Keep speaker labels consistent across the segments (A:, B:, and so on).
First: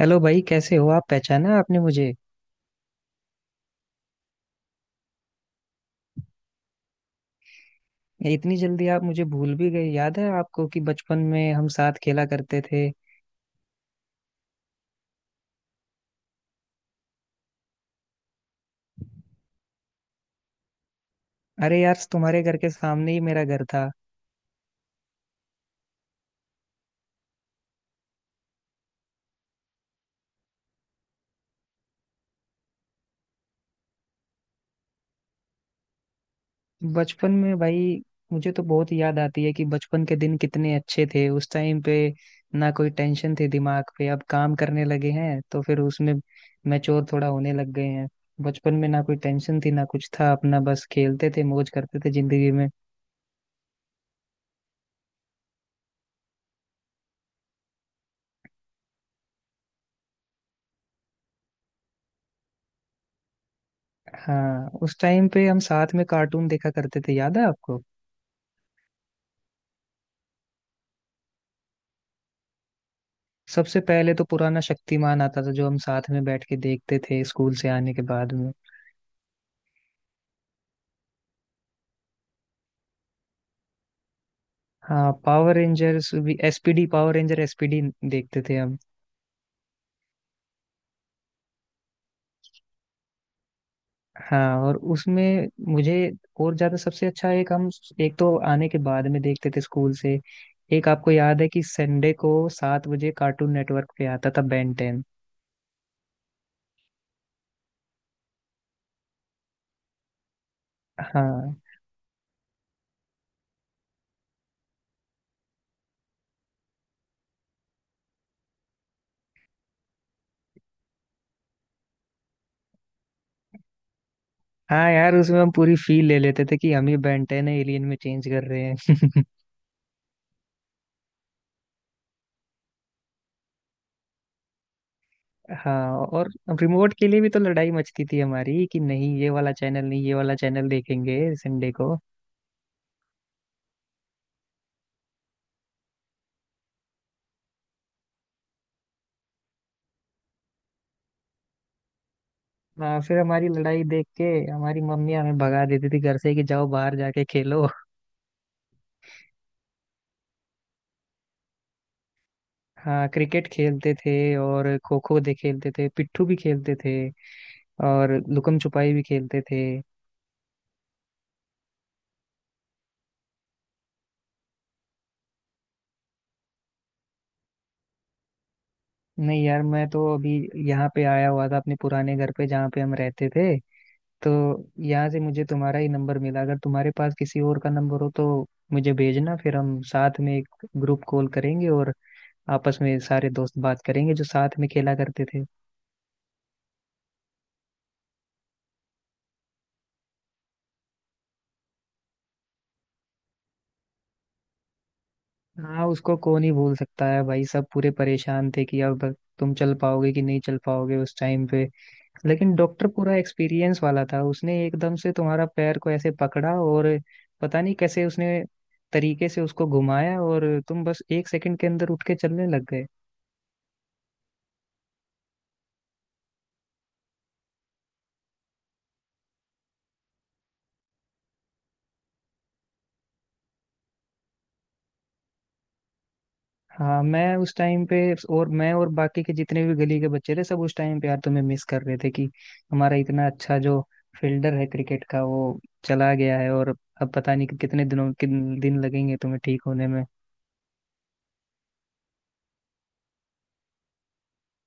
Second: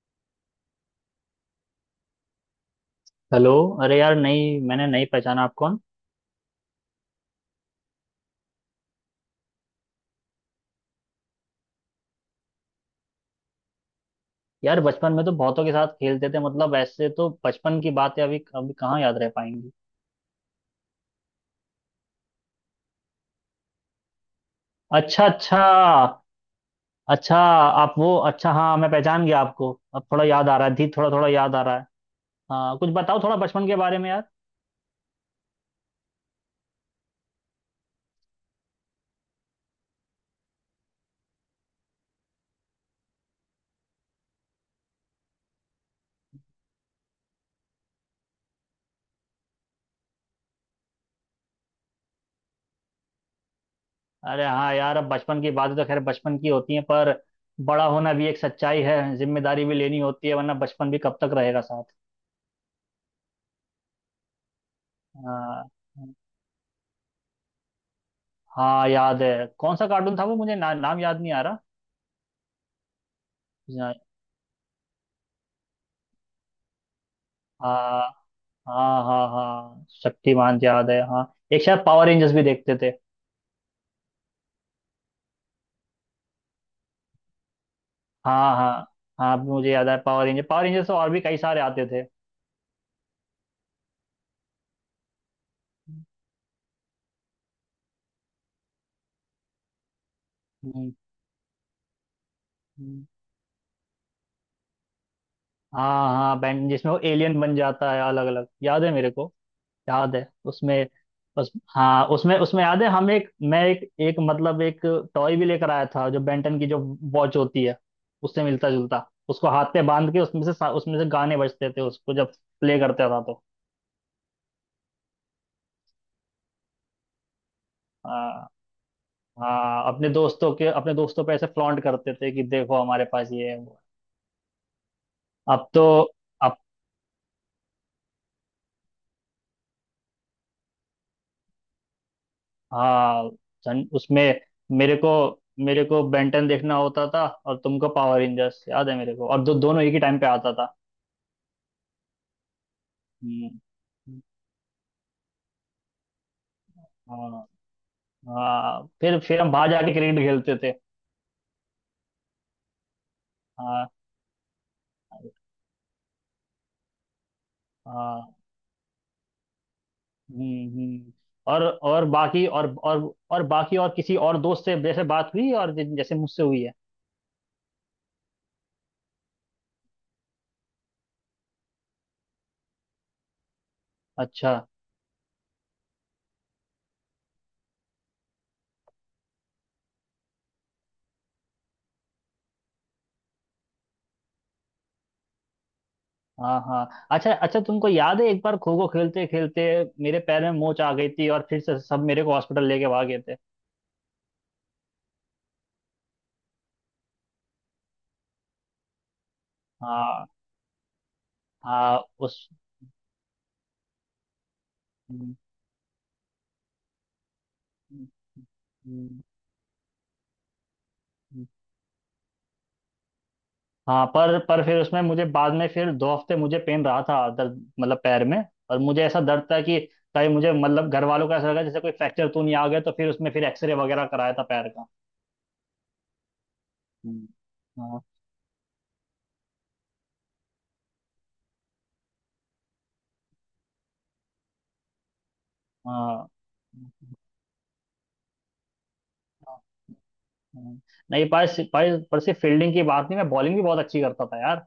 A: Hello भाई कैसे हो आप। पहचाना आपने मुझे।
B: हेलो। अरे यार, नहीं, मैंने नहीं पहचाना। आप कौन?
A: ये इतनी जल्दी आप मुझे भूल भी गए। याद है आपको कि बचपन में हम साथ खेला करते थे।
B: यार, बचपन में तो बहुतों के साथ खेलते थे। मतलब, ऐसे तो बचपन की बातें अभी अभी कहाँ याद रह पाएंगी।
A: अरे यार तुम्हारे घर के सामने ही मेरा घर था।
B: अच्छा, अच्छा। अच्छा, आप वो, अच्छा, हाँ, मैं पहचान गया आपको। अब थोड़ा याद आ रहा है, धीरे थोड़ा थोड़ा याद आ रहा है। हाँ, कुछ बताओ थोड़ा बचपन के बारे में यार।
A: बचपन में भाई मुझे तो बहुत याद आती है कि बचपन के दिन कितने अच्छे थे उस टाइम पे। ना कोई टेंशन थी दिमाग पे, अब काम करने लगे हैं तो फिर उसमें मैच्योर थोड़ा होने लग गए हैं। बचपन में ना कोई टेंशन थी ना कुछ था, अपना बस खेलते थे, मौज करते थे जिंदगी में।
B: अरे हाँ यार, अब बचपन की बातें तो खैर बचपन की होती हैं, पर बड़ा होना भी एक सच्चाई है, जिम्मेदारी भी लेनी होती है, वरना बचपन भी कब तक रहेगा साथ।
A: हाँ, उस टाइम पे हम
B: हाँ,
A: साथ में कार्टून देखा करते थे, याद है आपको?
B: हाँ, याद है। कौन सा कार्टून था वो? मुझे ना, नाम याद नहीं आ
A: सबसे
B: रहा।
A: पहले तो पुराना शक्तिमान आता था जो हम साथ में बैठ के देखते थे स्कूल से आने
B: हाँ,
A: के बाद में।
B: हाँ, हाँ, हाँ, शक्तिमान याद है, हाँ। एक शायद पावर रेंजर्स भी देखते थे।
A: हाँ, पावर रेंजर्स भी, एसपीडी, पावर रेंजर एसपीडी देखते
B: हाँ,
A: थे
B: हाँ,
A: हम।
B: हाँ, अब मुझे याद है। पावर रेंजर्स से और भी कई सारे आते थे।
A: हाँ, और उसमें मुझे और ज्यादा सबसे अच्छा एक हम, एक तो आने के बाद में देखते थे स्कूल से। एक
B: हम्म,
A: आपको याद है कि संडे को सात
B: हम्म।
A: बजे कार्टून नेटवर्क पे आता था, बेन टेन।
B: हाँ, हाँ, बैंड जिसमें वो एलियन बन जाता है अलग अलग, याद है मेरे को। याद है उसमें। उस
A: हाँ
B: हाँ, उसमें उसमें याद है, हम एक, मैं एक एक मतलब एक टॉय भी लेकर आया था, जो बेंटन की, जो वॉच होती है उससे मिलता जुलता, उसको हाथ पे बांध के उसमें से उसमें से गाने बजते थे, उसको जब प्ले करता था तो।
A: हाँ, यार उसमें हम पूरी फील ले लेते थे कि हम ही बेन टेन है, एलियन में चेंज कर
B: हाँ।
A: रहे हैं।
B: हाँ, अपने दोस्तों पे ऐसे फ्लॉन्ट करते थे कि देखो, हमारे पास ये है, वो है। अब तो,
A: हाँ, और
B: अब।
A: रिमोट के लिए भी तो लड़ाई मचती थी हमारी कि नहीं ये वाला चैनल, नहीं ये वाला चैनल देखेंगे संडे को।
B: हाँ, उसमें मेरे को मेरे को बेंटन देखना होता था और तुमको पावर रेंजर्स, याद है मेरे को, और दोनों एक ही टाइम पे आता था।
A: हाँ, फिर हमारी
B: हम्म,
A: लड़ाई देख के हमारी मम्मी हमें भगा देती थी घर से कि जाओ बाहर जाके
B: हाँ।
A: खेलो।
B: हाँ, फिर हम बाहर जाके क्रिकेट खेलते थे।
A: हाँ, क्रिकेट
B: हाँ,
A: खेलते थे और खो खो दे खेलते थे, पिट्ठू भी खेलते थे, और
B: हाँ,
A: लुकम छुपाई भी खेलते थे।
B: हम्म, और और बाकी और और और बाकी, और किसी और दोस्त से जैसे बात हुई और जैसे मुझसे हुई है।
A: नहीं यार, मैं तो अभी यहाँ पे आया हुआ था अपने पुराने घर पे जहाँ पे हम रहते थे, तो
B: अच्छा,
A: यहाँ से मुझे तुम्हारा ही नंबर मिला। अगर तुम्हारे पास किसी और का नंबर हो तो मुझे भेजना, फिर हम साथ में एक ग्रुप कॉल करेंगे और आपस में सारे दोस्त बात करेंगे जो साथ में खेला करते थे।
B: हाँ, हाँ, अच्छा, अच्छा, तुमको याद है एक बार खो खो खेलते खेलते मेरे पैर में मोच आ गई थी, और फिर से सब मेरे को हॉस्पिटल लेके भाग गए थे।
A: हाँ, उसको कौन ही भूल सकता है भाई। सब पूरे परेशान थे कि अब तुम चल पाओगे कि
B: हाँ,
A: नहीं चल पाओगे उस टाइम पे।
B: हाँ, उस
A: लेकिन डॉक्टर पूरा एक्सपीरियंस वाला था, उसने एकदम से
B: हम्म,
A: तुम्हारा पैर को ऐसे पकड़ा और पता नहीं
B: हम्म,
A: कैसे उसने
B: हम्म।
A: तरीके से उसको घुमाया और तुम बस एक सेकंड के अंदर उठ के चलने लग गए।
B: हाँ, पर फिर उसमें मुझे बाद में फिर 2 हफ्ते मुझे पेन रहा था, दर्द मतलब, पैर में। और मुझे ऐसा दर्द था कि कहीं मुझे मतलब घर वालों को ऐसा लगा जैसे कोई फ्रैक्चर तो नहीं आ गया, तो फिर उसमें फिर एक्सरे वगैरह कराया था पैर का।
A: हाँ,
B: हम्म,
A: मैं उस टाइम पे
B: हाँ,
A: और मैं और बाकी के जितने भी गली के बच्चे थे सब उस टाइम पे यार तुम्हें मिस कर रहे थे कि हमारा इतना अच्छा जो फील्डर है क्रिकेट का वो
B: हाँ,
A: चला
B: हाँ,
A: गया है, और अब पता नहीं कि कितने दिनों, किन दिन लगेंगे तुम्हें ठीक होने में।
B: हाँ। नहीं, पर सिर्फ फील्डिंग की बात नहीं, मैं बॉलिंग भी बहुत अच्छी करता था यार।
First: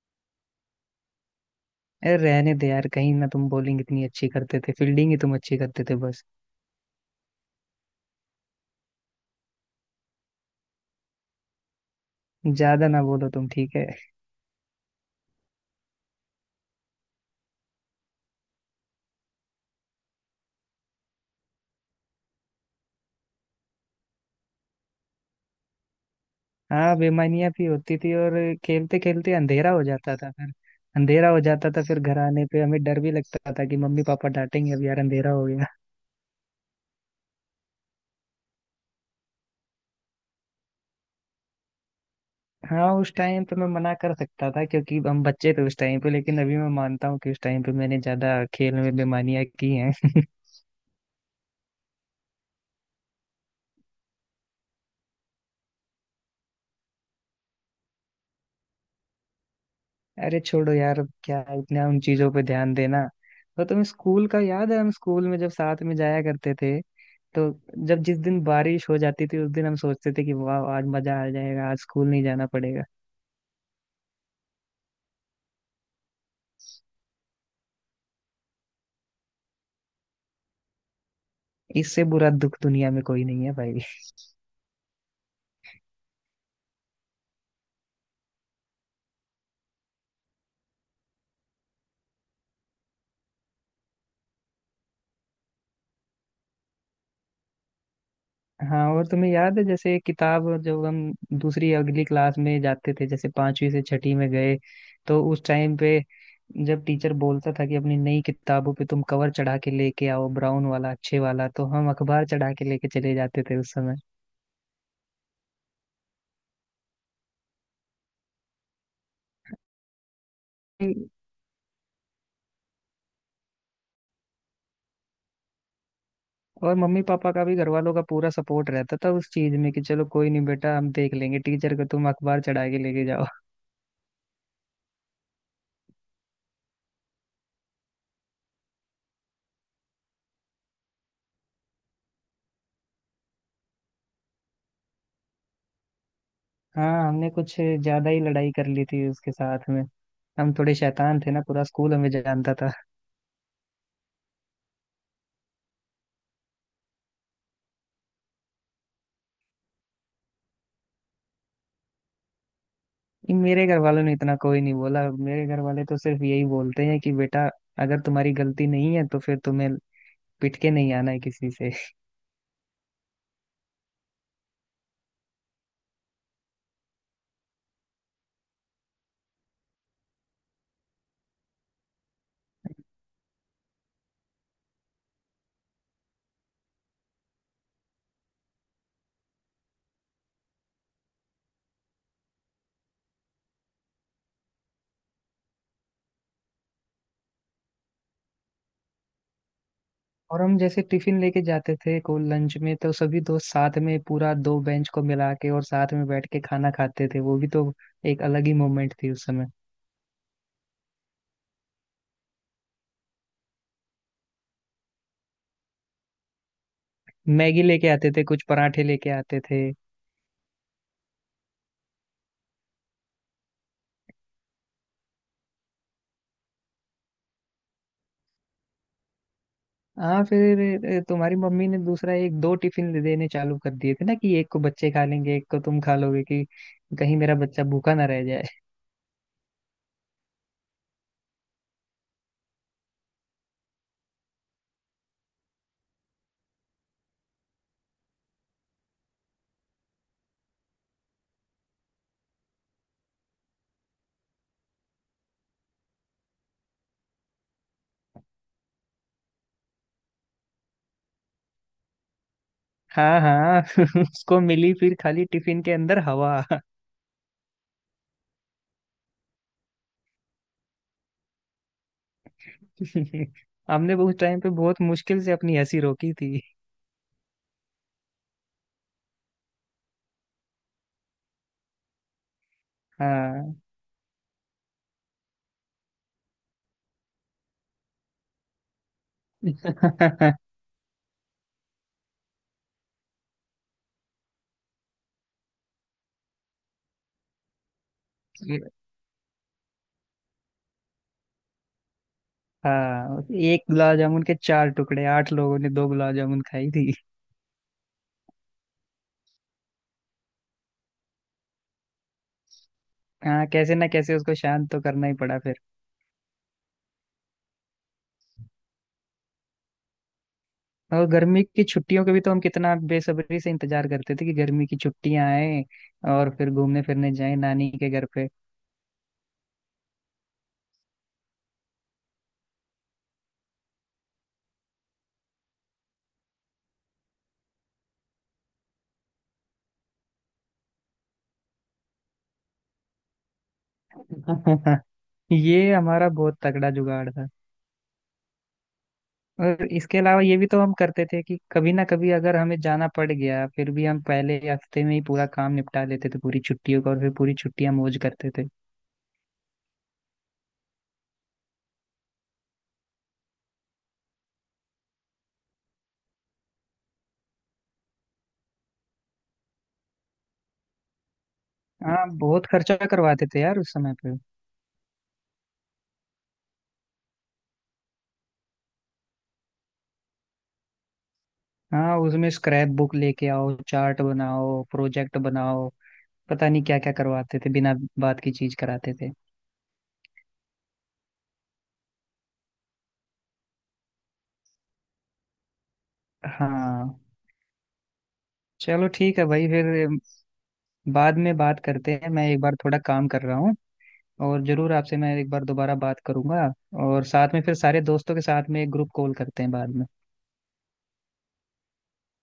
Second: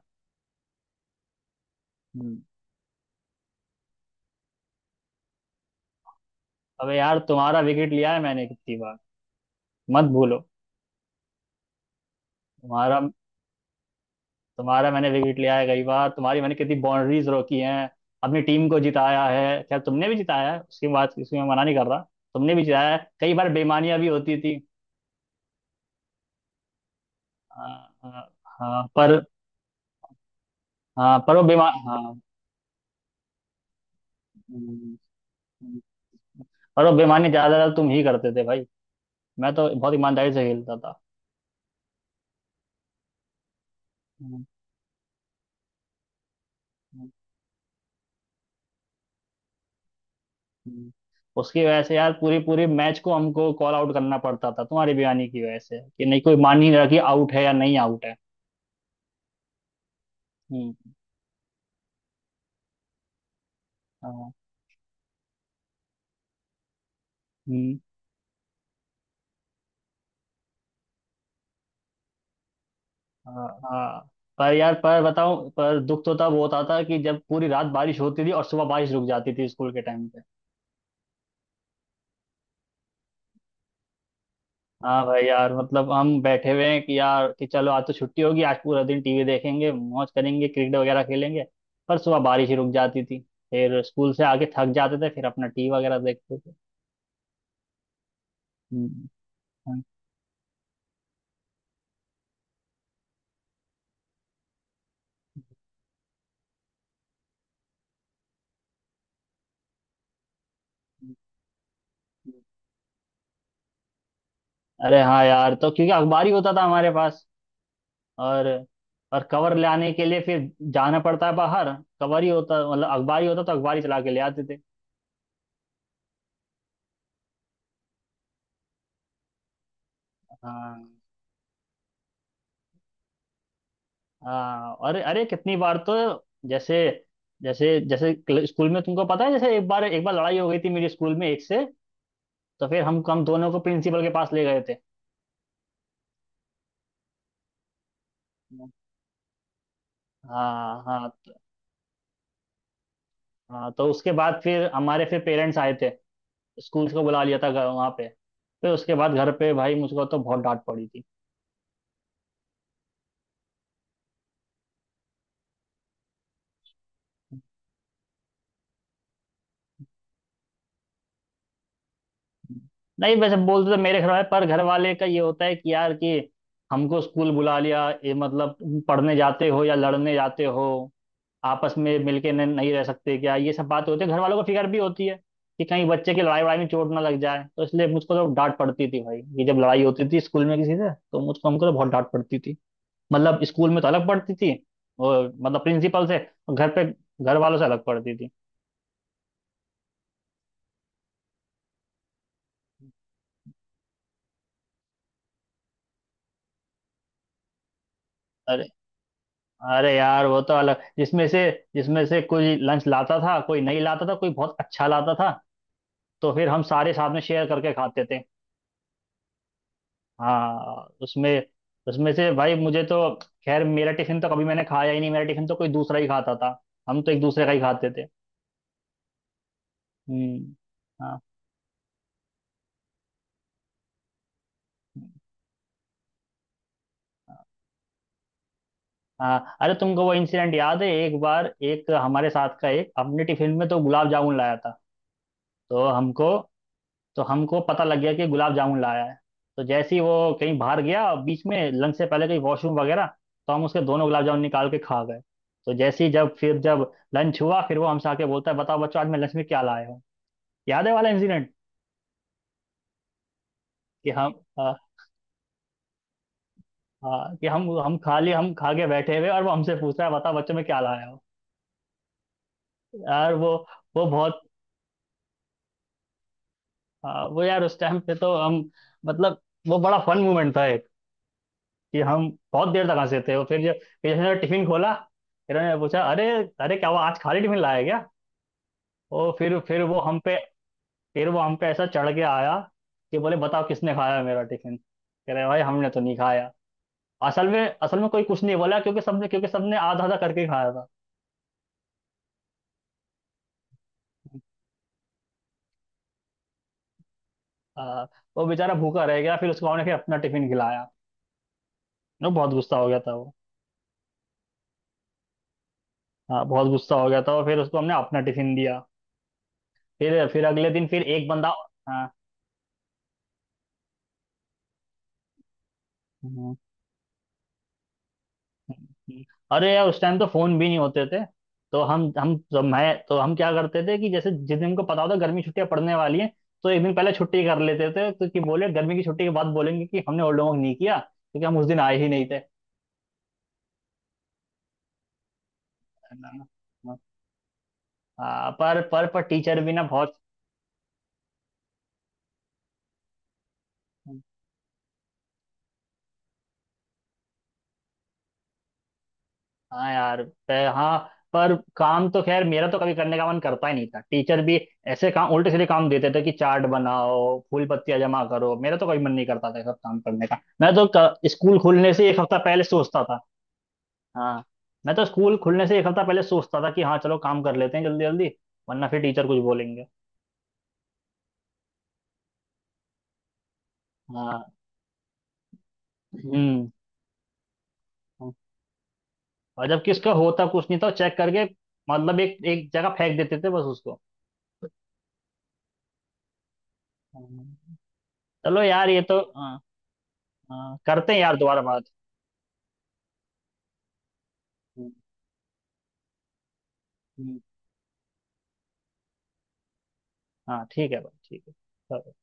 A: अरे
B: हम्म,
A: रहने दे यार, कहीं ना तुम बॉलिंग इतनी अच्छी करते थे, फील्डिंग ही तुम अच्छी करते थे बस।
B: अबे यार, तुम्हारा विकेट लिया है मैंने कितनी बार, मत भूलो।
A: ज्यादा
B: तुम्हारा
A: ना बोलो तुम, ठीक है?
B: तुम्हारा मैंने विकेट लिया है कई बार, तुम्हारी मैंने कितनी बाउंड्रीज रोकी हैं, अपनी टीम को जिताया है। खैर, तुमने भी जिताया है, उसकी बात इसमें मैं मना नहीं कर रहा। तुमने भी जिताया है कई बार, बेईमानियां भी होती थी।
A: हाँ, बेमानियां भी
B: हाँ,
A: होती थी
B: हाँ,
A: और
B: हाँ,
A: खेलते
B: पर,
A: खेलते अंधेरा हो जाता था फिर।
B: हाँ, पर वो बेमा हाँ,
A: घर आने पे हमें डर भी लगता था कि मम्मी पापा डांटेंगे, अब
B: हम्म,
A: यार अंधेरा हो गया।
B: हम्म। पर वो बेईमानी ज्यादातर तुम ही करते थे भाई, मैं तो बहुत ईमानदारी से खेलता था।
A: हाँ उस टाइम पे मैं मना कर
B: हम्म,
A: सकता था क्योंकि हम बच्चे थे उस टाइम पे, लेकिन अभी मैं मानता हूँ कि उस टाइम पे मैंने ज्यादा खेल में बेमानियां की हैं।
B: हम्म। उसकी वजह से यार पूरी पूरी मैच को हमको कॉल आउट करना पड़ता था, तुम्हारी बयानी की वजह से, कि नहीं कोई मान ही नहीं रहा कि आउट है या नहीं आउट है।
A: अरे छोड़ो
B: हम्म,
A: यार, अब क्या इतना उन चीजों पे ध्यान देना। तो तुम्हें स्कूल
B: हाँ,
A: का याद है, हम स्कूल में जब साथ में जाया करते थे तो
B: हम्म,
A: जब जिस दिन बारिश हो जाती थी उस दिन हम सोचते थे कि वाह, आज मजा आ जाएगा, आज स्कूल नहीं जाना पड़ेगा।
B: हाँ, हाँ। पर यार, पर बताऊं, पर दुख तो तब होता था कि जब पूरी रात बारिश होती थी और सुबह बारिश रुक जाती थी स्कूल के टाइम पे।
A: इससे बुरा दुख दुनिया में कोई नहीं है भाई।
B: हाँ भाई यार, मतलब हम बैठे हुए हैं कि यार, कि चलो आज तो छुट्टी होगी, आज पूरा दिन टीवी देखेंगे, मौज करेंगे, क्रिकेट वगैरह खेलेंगे, पर सुबह बारिश ही रुक जाती थी। फिर स्कूल से आके थक जाते थे, फिर अपना टीवी वगैरह देखते थे।
A: हाँ, और
B: हम्म,
A: तुम्हें याद है
B: हाँ।
A: जैसे किताब, जब हम दूसरी अगली क्लास में जाते थे जैसे पांचवी से छठी में गए तो उस टाइम पे जब टीचर बोलता था कि अपनी नई किताबों पे तुम कवर चढ़ा के लेके आओ ब्राउन वाला, अच्छे वाला, तो हम अखबार चढ़ा के लेके चले जाते थे उस समय।
B: अरे हाँ यार, तो क्योंकि अखबार ही होता था हमारे पास। और कवर लाने के लिए फिर जाना पड़ता है बाहर। कवर ही होता, मतलब अखबार ही होता, तो अखबार ही चला के ले आते थे।
A: और मम्मी पापा का भी, घर वालों का पूरा सपोर्ट रहता था उस चीज में कि चलो कोई नहीं बेटा,
B: हाँ,
A: हम देख लेंगे टीचर को, तुम अखबार चढ़ा के लेके जाओ।
B: हाँ, और अरे कितनी बार तो जैसे, जैसे जैसे स्कूल में तुमको पता है, जैसे एक बार लड़ाई हो गई थी मेरे स्कूल में एक से, तो फिर हम दोनों को प्रिंसिपल के पास ले गए थे।
A: हाँ, हमने कुछ ज्यादा ही लड़ाई कर ली थी उसके साथ में। हम थोड़े
B: हाँ, हाँ,
A: शैतान थे ना, पूरा स्कूल हमें जानता था।
B: हाँ, तो उसके बाद फिर हमारे, फिर पेरेंट्स आए थे, स्कूल को बुला लिया था घर, वहाँ पे। फिर उसके बाद घर पे भाई मुझको तो बहुत डांट पड़ी थी।
A: मेरे घर वालों ने इतना कोई नहीं बोला। मेरे घर वाले तो सिर्फ यही बोलते हैं कि बेटा अगर तुम्हारी गलती नहीं है तो फिर तुम्हें पिट के नहीं आना है किसी से।
B: नहीं, वैसे बोलते तो मेरे घर वाले, पर घर वाले का ये होता है कि यार, कि हमको स्कूल बुला लिया, ये मतलब तुम पढ़ने जाते हो या लड़ने जाते हो? आपस में मिलके नहीं रह सकते क्या? ये सब बात होती है, घर वालों को फिक्र भी होती है कि कहीं बच्चे की लड़ाई वड़ाई में चोट ना लग जाए, तो इसलिए मुझको तो डांट पड़ती थी भाई ये, जब लड़ाई होती थी स्कूल में किसी से, तो मुझको हमको तो बहुत डांट पड़ती थी। मतलब, स्कूल में तो अलग पढ़ती थी, और मतलब प्रिंसिपल से, और घर पे घर वालों से अलग पढ़ती थी।
A: और हम जैसे टिफिन लेके जाते थे को लंच में तो सभी दोस्त साथ में पूरा दो बेंच को मिला के और साथ में बैठ के खाना खाते थे, वो भी तो एक अलग ही
B: अरे,
A: मोमेंट थी उस समय।
B: अरे यार वो तो अलग, जिसमें से कोई लंच लाता था, कोई नहीं लाता था, कोई बहुत अच्छा लाता था, तो फिर हम सारे साथ में शेयर
A: मैगी
B: करके
A: लेके
B: खाते
A: आते
B: थे।
A: थे, कुछ पराठे लेके आते थे।
B: हाँ, उसमें उसमें से भाई मुझे तो, खैर मेरा टिफिन तो कभी मैंने खाया ही नहीं, मेरा टिफिन तो कोई दूसरा ही खाता था। हम तो एक दूसरे का ही खाते थे।
A: हाँ
B: हम्म,
A: फिर
B: हाँ,
A: तुम्हारी मम्मी ने दूसरा एक दो टिफिन देने चालू कर दिए थे ना कि एक को बच्चे खा लेंगे, एक को तुम खा लोगे, कि कहीं मेरा बच्चा भूखा ना रह जाए।
B: हाँ, अरे तुमको वो इंसिडेंट याद है? एक बार एक हमारे साथ का एक अपने टिफिन में तो गुलाब जामुन लाया था। तो हमको तो हमको पता लग गया कि गुलाब जामुन लाया है। तो जैसे ही वो कहीं बाहर गया, और बीच में लंच से पहले कहीं वॉशरूम वगैरह, तो हम उसके दोनों गुलाब जामुन निकाल के खा गए। तो जैसे ही जब फिर जब लंच हुआ, फिर वो हमसे आके बोलता है, बताओ बच्चों, आज मैं लंच में क्या लाया हूँ? याद है वाला इंसिडेंट?
A: हाँ हाँ।
B: कि हम
A: उसको
B: आ,
A: मिली फिर खाली टिफिन के अंदर हवा।
B: आ, कि हम खा लिए, हम खा के बैठे हुए और वो हमसे पूछ रहा है, बताओ बच्चों में क्या लाया हो। यार वो,
A: हमने उस
B: बहुत,
A: टाइम पे बहुत मुश्किल से अपनी हंसी रोकी थी।
B: वो यार, उस टाइम पे तो हम, मतलब, वो बड़ा फन मोमेंट था कि हम बहुत देर तक हंसे थे। और
A: हाँ।
B: फिर जब, फिर जैसे टिफिन खोला, इन्होंने पूछा, अरे, अरे क्या वो आज खाली टिफिन लाया क्या? और फिर वो हम पे ऐसा चढ़ के आया कि बोले, बताओ किसने खाया मेरा टिफिन? कह रहे, भाई हमने तो नहीं खाया। असल में कोई कुछ नहीं बोला क्योंकि सबने, क्योंकि सबने आधा आधा करके खाया था।
A: हाँ, एक गुलाब जामुन के चार टुकड़े, आठ लोगों ने दो गुलाब जामुन खाई थी।
B: हाँ, वो बेचारा भूखा रह गया, फिर उसको हमने फिर अपना टिफिन खिलाया। वो बहुत गुस्सा हो गया था वो।
A: हाँ, कैसे ना कैसे उसको शांत तो करना ही पड़ा फिर।
B: हाँ, बहुत गुस्सा हो गया था, और फिर उसको हमने अपना टिफिन दिया। फिर अगले दिन फिर
A: और
B: एक
A: गर्मी
B: बंदा।
A: की छुट्टियों
B: हाँ,
A: का भी तो हम कितना बेसब्री से इंतजार करते थे कि गर्मी की छुट्टियां आए और फिर घूमने फिरने जाए नानी के घर पे।
B: हम्म। अरे यार, उस टाइम तो फोन भी नहीं होते थे। तो हम जब मैं तो हम क्या करते थे, कि जैसे जिस दिन हमको पता होता गर्मी छुट्टियां पड़ने वाली हैं, तो एक दिन पहले छुट्टी कर लेते थे, तो कि बोले गर्मी की छुट्टी के बाद बोलेंगे कि हमने ओल्ड होमवर्क नहीं किया, क्योंकि हम उस दिन आए ही नहीं थे, है
A: ये हमारा बहुत
B: ना?
A: तगड़ा जुगाड़।
B: हाँ, पर टीचर
A: और
B: भी ना
A: इसके
B: बहुत,
A: अलावा ये भी तो हम करते थे कि कभी ना कभी अगर हमें जाना पड़ गया फिर भी हम पहले हफ्ते में ही पूरा काम निपटा लेते थे पूरी छुट्टियों का, और फिर पूरी छुट्टियां मौज करते थे।
B: हाँ यार, हाँ, पर काम तो खैर मेरा तो कभी करने का मन करता ही नहीं था। टीचर भी ऐसे काम, उल्टे सीधे काम देते थे कि चार्ट बनाओ, फूल पत्तियां जमा करो। मेरा तो कभी मन नहीं करता था ये सब काम करने का, मैं तो स्कूल खुलने
A: हाँ,
B: से एक हफ्ता
A: बहुत
B: पहले
A: खर्चा
B: सोचता था।
A: करवाते थे यार उस समय पे।
B: हाँ, मैं तो स्कूल खुलने से एक हफ्ता पहले सोचता था कि हाँ चलो, काम कर लेते हैं जल्दी जल्दी, वरना फिर टीचर कुछ बोलेंगे।
A: हाँ, उसमें स्क्रैप बुक लेके आओ, चार्ट
B: हाँ,
A: बनाओ, प्रोजेक्ट बनाओ, पता नहीं
B: हम्म।
A: क्या क्या करवाते थे, बिना बात की चीज कराते थे।
B: और जबकि उसका होता कुछ नहीं था चेक करके, मतलब एक एक जगह फेंक देते थे बस उसको।
A: हाँ,
B: हाँ। चलो
A: चलो
B: यार, ये
A: ठीक
B: तो,
A: है भाई,
B: हाँ,
A: फिर
B: हाँ, करते
A: बाद
B: हैं यार
A: में बात
B: दोबारा बात।
A: करते हैं, मैं एक बार थोड़ा काम कर रहा हूँ। और जरूर आपसे मैं एक बार दोबारा बात करूंगा और साथ
B: हम्म,
A: में फिर सारे दोस्तों के साथ में एक ग्रुप कॉल करते हैं बाद में।
B: हाँ, ठीक है भाई, ठीक है, चलो।